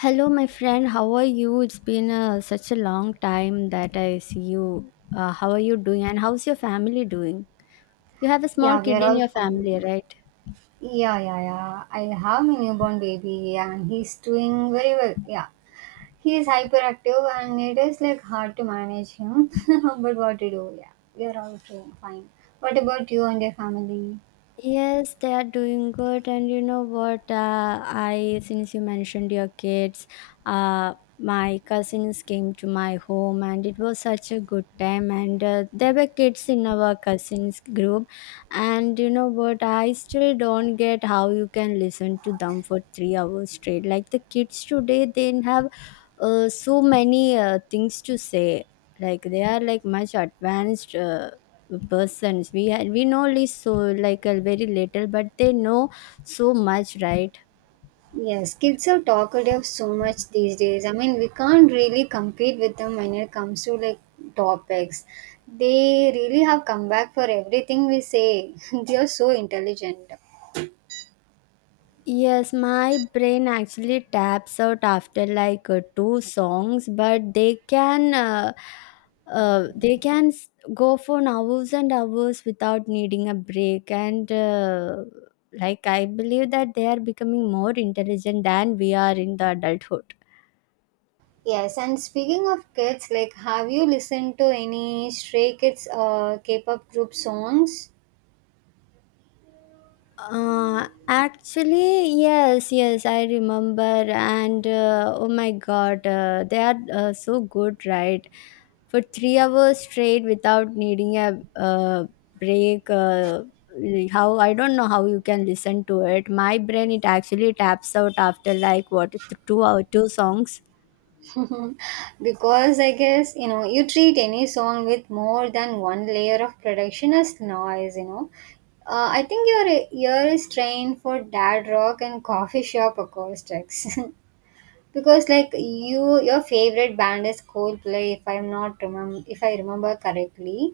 Hello, my friend. How are you? It's been such a long time that I see you. How are you doing? And how's your family doing? You have a small Yeah, we kid are in all your family, fine. right? Yeah, yeah, yeah. I have my newborn baby and he's doing very well. Yeah. He is hyperactive and it is like hard to manage him. But what to do? Yeah. We are all doing fine. What about you and your family? Yes, they are doing good, and you know what? I Since you mentioned your kids, my cousins came to my home, and it was such a good time. And there were kids in our cousins group, and you know what? I still don't get how you can listen to them for 3 hours straight. Like the kids today, they have so many things to say, like they are like much advanced persons we know only, so like a very little, but they know so much, right? Yes, kids are talkative so much these days. I mean, we can't really compete with them when it comes to like topics. They really have come back for everything we say. They are so intelligent. Yes, my brain actually taps out after like two songs, but they can uh, they can s- go for hours and hours without needing a break. And like, I believe that they are becoming more intelligent than we are in the adulthood. Yes, and speaking of kids, like, have you listened to any Stray Kids K-pop group songs? Actually, yes, yes, I remember. And oh my god, they are so good, right? For 3 hours straight without needing a break. How, I don't know how you can listen to it. My brain, it actually taps out after like 2 hour, two songs. Because I guess you know you treat any song with more than one layer of production as noise. You know, I think your ear is trained for dad rock and coffee shop acoustics. Because like your favorite band is coldplay if I remember correctly.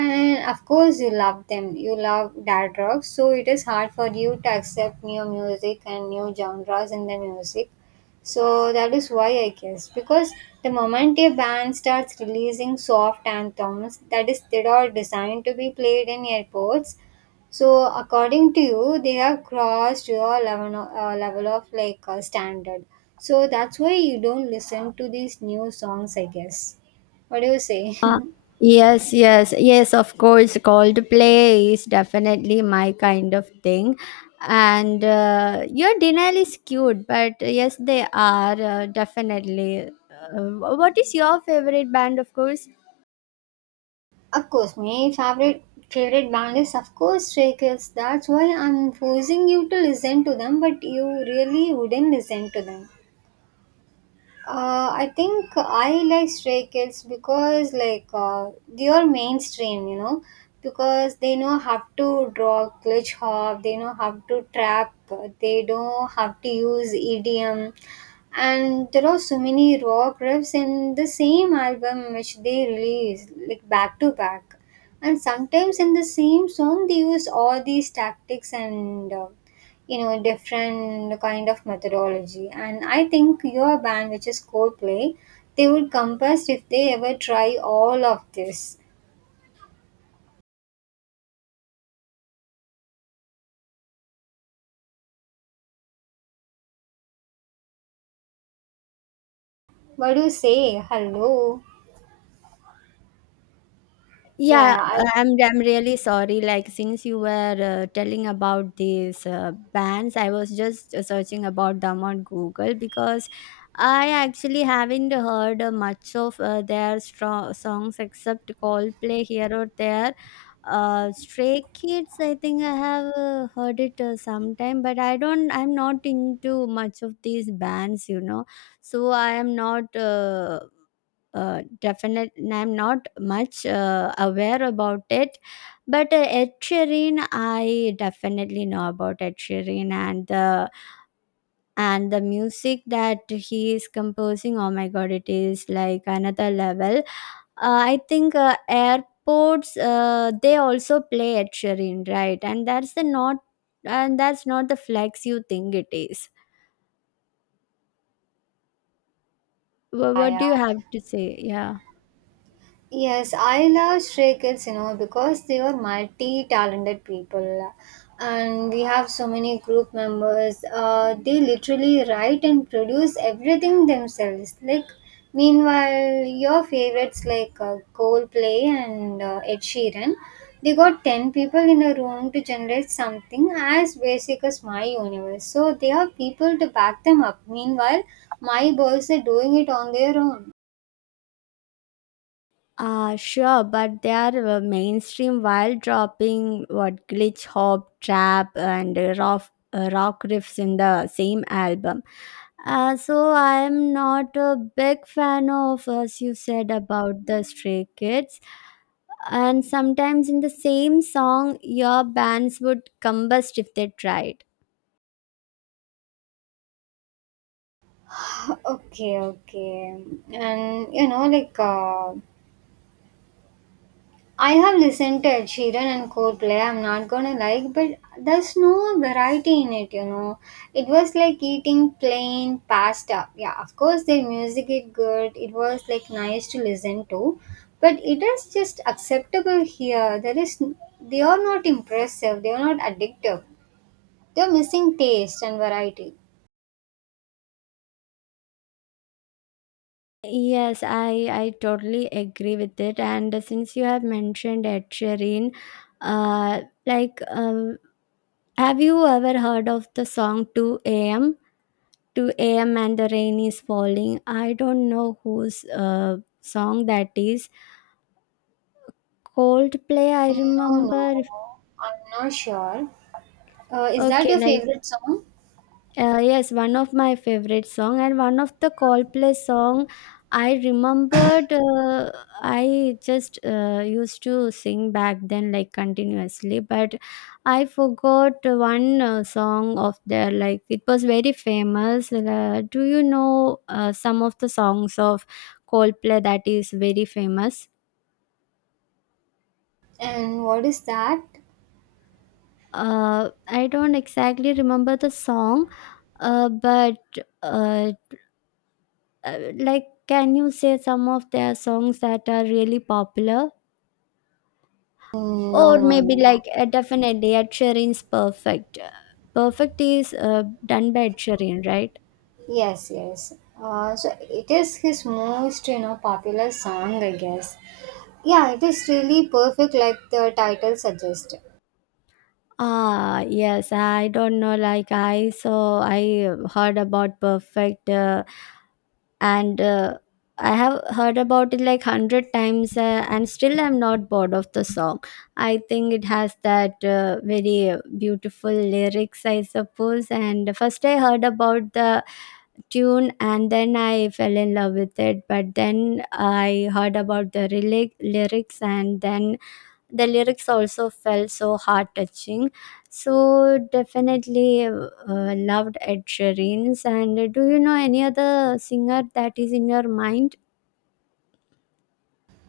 And of course you love them, you love dad rock, so it is hard for you to accept new music and new genres in the music. So that is why I guess, because the moment a band starts releasing soft anthems that is they are designed to be played in airports. So, according to you, they have crossed your level of standard. So that's why you don't listen to these new songs, I guess. What do you say? Uh, yes, yes, yes, of course. Coldplay is definitely my kind of thing. And your denial is cute, but yes, they are definitely. Uh, what is your favorite band, of course? Of course, my favorite band is of course Stray Kids. That's why I'm forcing you to listen to them, but you really wouldn't listen to them. I think I like Stray Kids because they are mainstream, you know, because they know how to draw glitch hop, they know how to trap, they know how to use EDM, and there are so many rock riffs in the same album which they release like back to back, and sometimes in the same song they use all these tactics and. You know, different kind of methodology. And I think your band, which is coldplay, they would compass if they ever try all of this. What do you say? Hello? yeah Yeah, yeah, i I'm really sorry. Like, since you were telling about these bands, I was just searching about them on Google, because I actually haven't heard much of their strong songs except Coldplay here or there. Stray Kids, I think I have heard it sometime, but I don't. I'm not into much of these bands, you know. So I am not. Definite, I'm not much aware about it. But Ed Sheeran, I definitely know about Ed Sheeran and the music that he is composing. Oh my god, it is like another level. I think airports they also play Ed Sheeran, right? And that's not the flex you think it is. Yeah What do yeah you have to say? Yeah. Yes, I love Stray Kids, you know, because they were multi-talented people, and we have so many group members. They literally write and produce everything themselves. Like, meanwhile, your favorites like Coldplay and Ed Sheeran, they got ten people in a room to generate something as basic as my universe. So they have people to back them up. Meanwhile, my boys are doing it on their own. Sure, but they are mainstream while dropping what glitch hop, trap, and rock riffs in the same album. So I am not a big fan of, as you said, about the Stray Kids. And sometimes in the same song, your bands would combust if they tried. Okay, okay. And you know, I have listened to Ed Sheeran and Coldplay. I'm not gonna like, but there's no variety in it. You know, it was like eating plain pasta. Yeah, of course their music is good. It was like nice to listen to, but it is just acceptable here. There is they are not impressive. They are not addictive. They're missing taste and variety. Yes, I totally agree with it. And since you have mentioned Ed Sheeran, uh, like uh, have you ever heard of the song 2 a.m.? 2 a.m. and the rain is falling. I don't know whose song that is. Coldplay, I No, remember. no, I'm not sure. Is that Okay, your like, favorite song? Yes, one of my favorite song and one of the Coldplay song. I remembered, I just used to sing back then like continuously, but I forgot one song of their, like it was very famous. Do you know some of the songs of Coldplay that is very famous? And what is that? I don't exactly remember the song, but uh, like, can you say some of their songs that are really popular, Mm, no, or no, maybe no. like definitely Ed Sheeran's Perfect? Perfect is done by Ed Sheeran, right? Yes, yes. So it is his most, you know, popular song, I guess. Yeah, it is really perfect, like the title suggests. Ah yes, I don't know, like, I so I heard about Perfect, and I have heard about it like 100 times, and still I'm not bored of the song. I think it has that very beautiful lyrics, I suppose. And first I heard about the tune and then I fell in love with it, but then I heard about the lyrics, and then the lyrics also felt so heart touching. So definitely loved Ed Sheeran's. And do you know any other singer that is in your mind?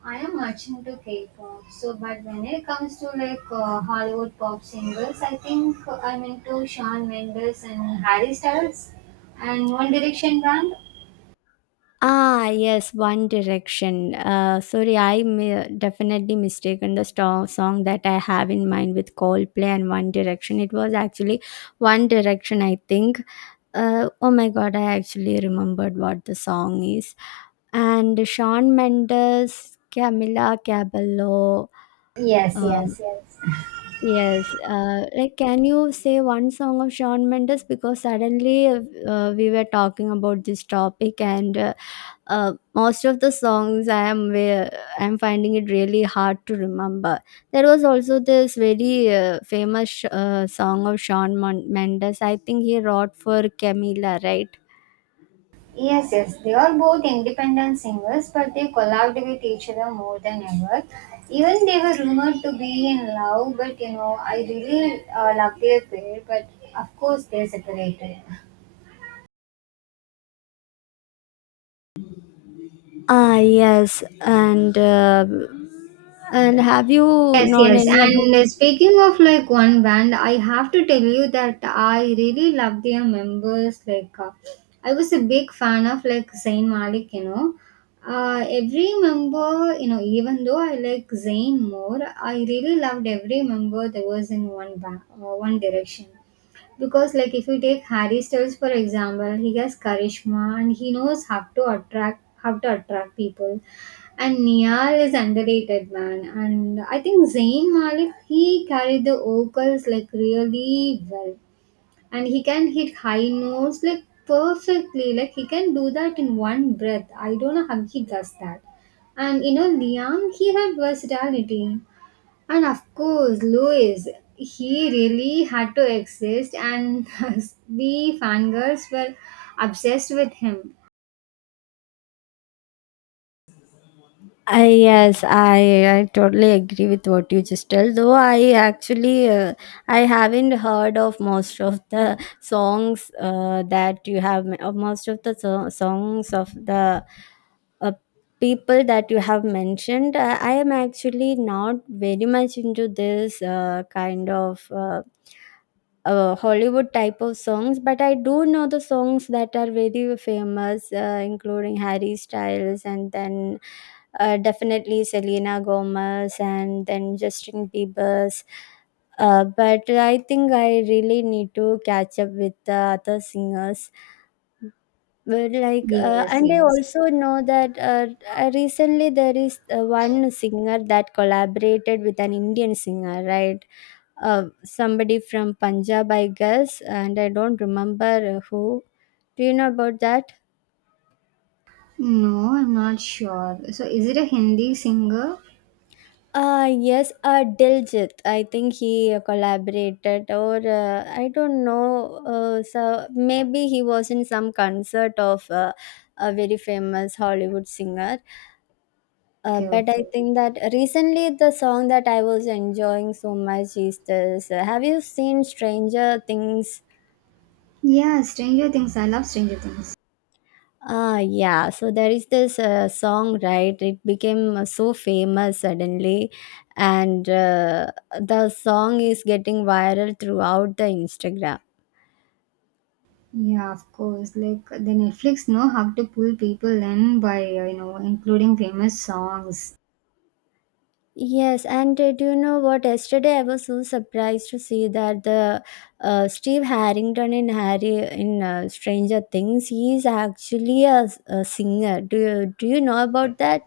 I am much into K-pop, so but when it comes to like Hollywood pop singers, I think I'm into Shawn Mendes and Harry Styles and One Direction band. Ah, yes, One Direction. Sorry, definitely mistaken the song that I have in mind with Coldplay and One Direction. It was actually One Direction, I think. Oh my god, I actually remembered what the song is. And Sean Mendes, Camila Cabello, Yes, uh, yes, yes. yes, like, can you say one song of Shawn Mendes, because suddenly we were talking about this topic, and most of the songs I am I'm finding it really hard to remember. There was also this very famous song of Mendes. I think he wrote for Camila, right? Yes, yes, they are both independent singers, but they collabed with each other more than ever. Even they were rumored to be in love, but you know, I really love their pair, but of course they separated. Ah, yes, and have you Yes, known yes. any other? And speaking of like one band, I have to tell you that I really love their members. Like, I was a big fan of like Zayn Malik, you know. Every member, you know, even though I like Zayn more, I really loved every member that was in one band, One Direction. Because like if you take Harry Styles for example, he has charisma and he knows how to attract people. And Niall is underrated man. And I think Zayn Malik he carried the vocals like really well. And he can hit high notes like perfectly. Like he can do that in one breath. I don't know how he does that. And you know Liam he had versatility. And of course, Louis, he really had to exist, and we fangirls were obsessed with him. I Yes, I totally agree with what you just tell. Though I actually I haven't heard of most of the songs that you have most of the songs of the uh, people that you have mentioned. I am actually not very much into this kind of. Hollywood type of songs, but I do know the songs that are very famous, including Harry Styles and then definitely Selena Gomez and then Justin Bieber's. But I think I really need to catch up with the other singers. But like, Yes, and I yes. also know that recently there is one singer that collaborated with an Indian singer, right? Somebody from Punjab, I guess, and I don't remember who. Do you know about that? No, I'm not sure. So, is it a Hindi singer? Yes, Diljit. I think he collaborated, or I don't know. So maybe he was in some concert of a very famous Hollywood singer. Okay, But I okay. think that recently the song that I was enjoying so much is this. Have you seen Stranger Things? Yeah, Stranger Things. I love Stranger Things. Ah, yeah. So there is this song, right? It became so famous suddenly, and the song is getting viral throughout the Instagram. Yeah, of course. Like the Netflix know how to pull people in by you know including famous songs. Yes, and do you know what? Yesterday, I was so surprised to see that the Steve Harrington in Harry in Stranger Things, he is actually a singer. Do you know about that?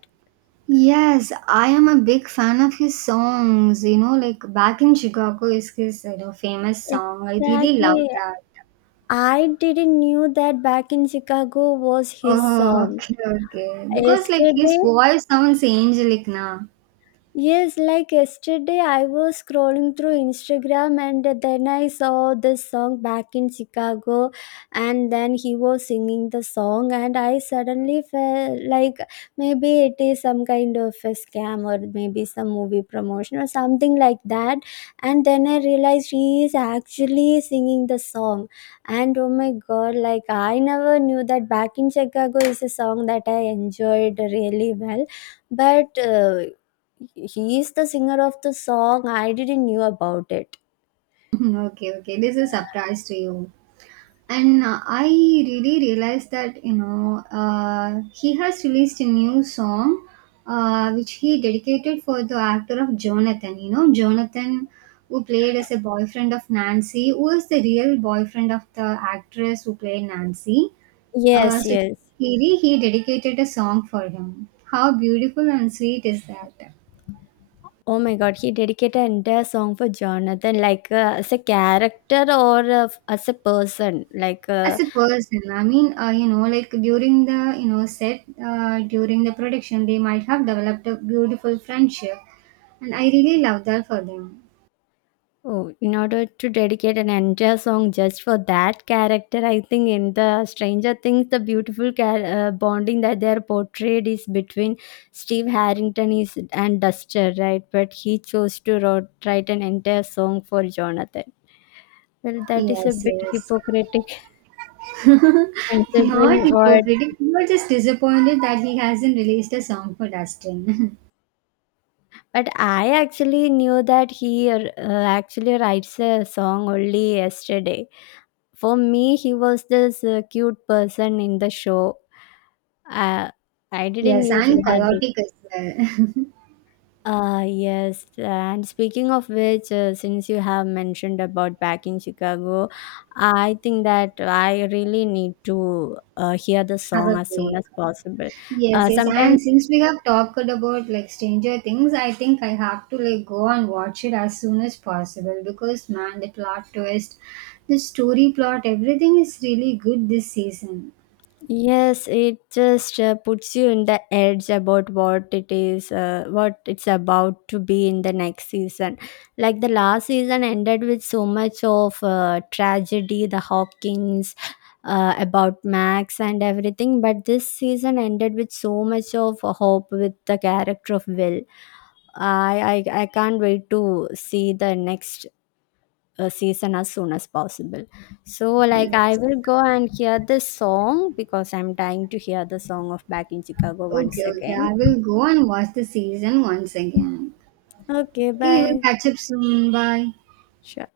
Yes, I am a big fan of his songs. You know, like back in Chicago is his you know famous song. I really love Exactly. that. I didn't knew that Back in Chicago was his Oh, song. okay, okay. Because like his Yesterday, voice sounds angelic now. yes, like yesterday, I was scrolling through Instagram and then I saw this song Back in Chicago, and then he was singing the song, and I suddenly felt like maybe it is some kind of a scam or maybe some movie promotion or something like that. And then I realized he is actually singing the song, and oh my god, like I never knew that Back in Chicago is a song that I enjoyed really well, but he is the singer of the song. I didn't knew about it. Okay, okay. This is a surprise to you. And I really realized that, you know, he has released a new song which he dedicated for the actor of Jonathan. You know, Jonathan, who played as a boyfriend of Nancy, who is the real boyfriend of the actress who played Nancy. Yes, So, yes. He dedicated a song for him. How beautiful and sweet is that? Oh my God, he dedicated an entire song for Jonathan, like as a character or as a person, like As a person, I mean, you know, like during the, you know, set, during the production, they might have developed a beautiful friendship. And I really love that for them. oh, in order to dedicate an entire song just for that character, I think in the Stranger Things, the beautiful bonding that they are portrayed is between Steve Harrington is and Duster, right? But he chose to write an entire song for Jonathan. Well, that is a Yes, bit yes. hypocritic Not considering what. hypocritical. We were just disappointed that he hasn't released a song for Dustin. But I actually knew that he actually writes a song only yesterday. For me, he was this cute person in the show. Uh, I didn't Yes, knew he and had this. chaotic as well. Ah yes, and speaking of which, since you have mentioned about Back in Chicago, I think that I really need to hear the Have song a as soon break. as possible. Yes, Uh, yes. And sometimes, since we have talked about like Stranger Things, I think I have to like go and watch it as soon as possible because man, the plot twist, the story plot, everything is really good this season. yes, it just puts you in the edge about what it is, what it's about to be in the next season. Like the last season ended with so much of tragedy, the Hawkins, about Max and everything. But this season ended with so much of hope with the character of Will. I can't wait to see the next season as soon as possible. So like I Yes. will go and hear this song because I'm dying to hear the song of Back in Chicago Okay, once okay. again. I will go and watch the season once again. Okay, Okay, we will bye. catch up soon. Bye. Sure.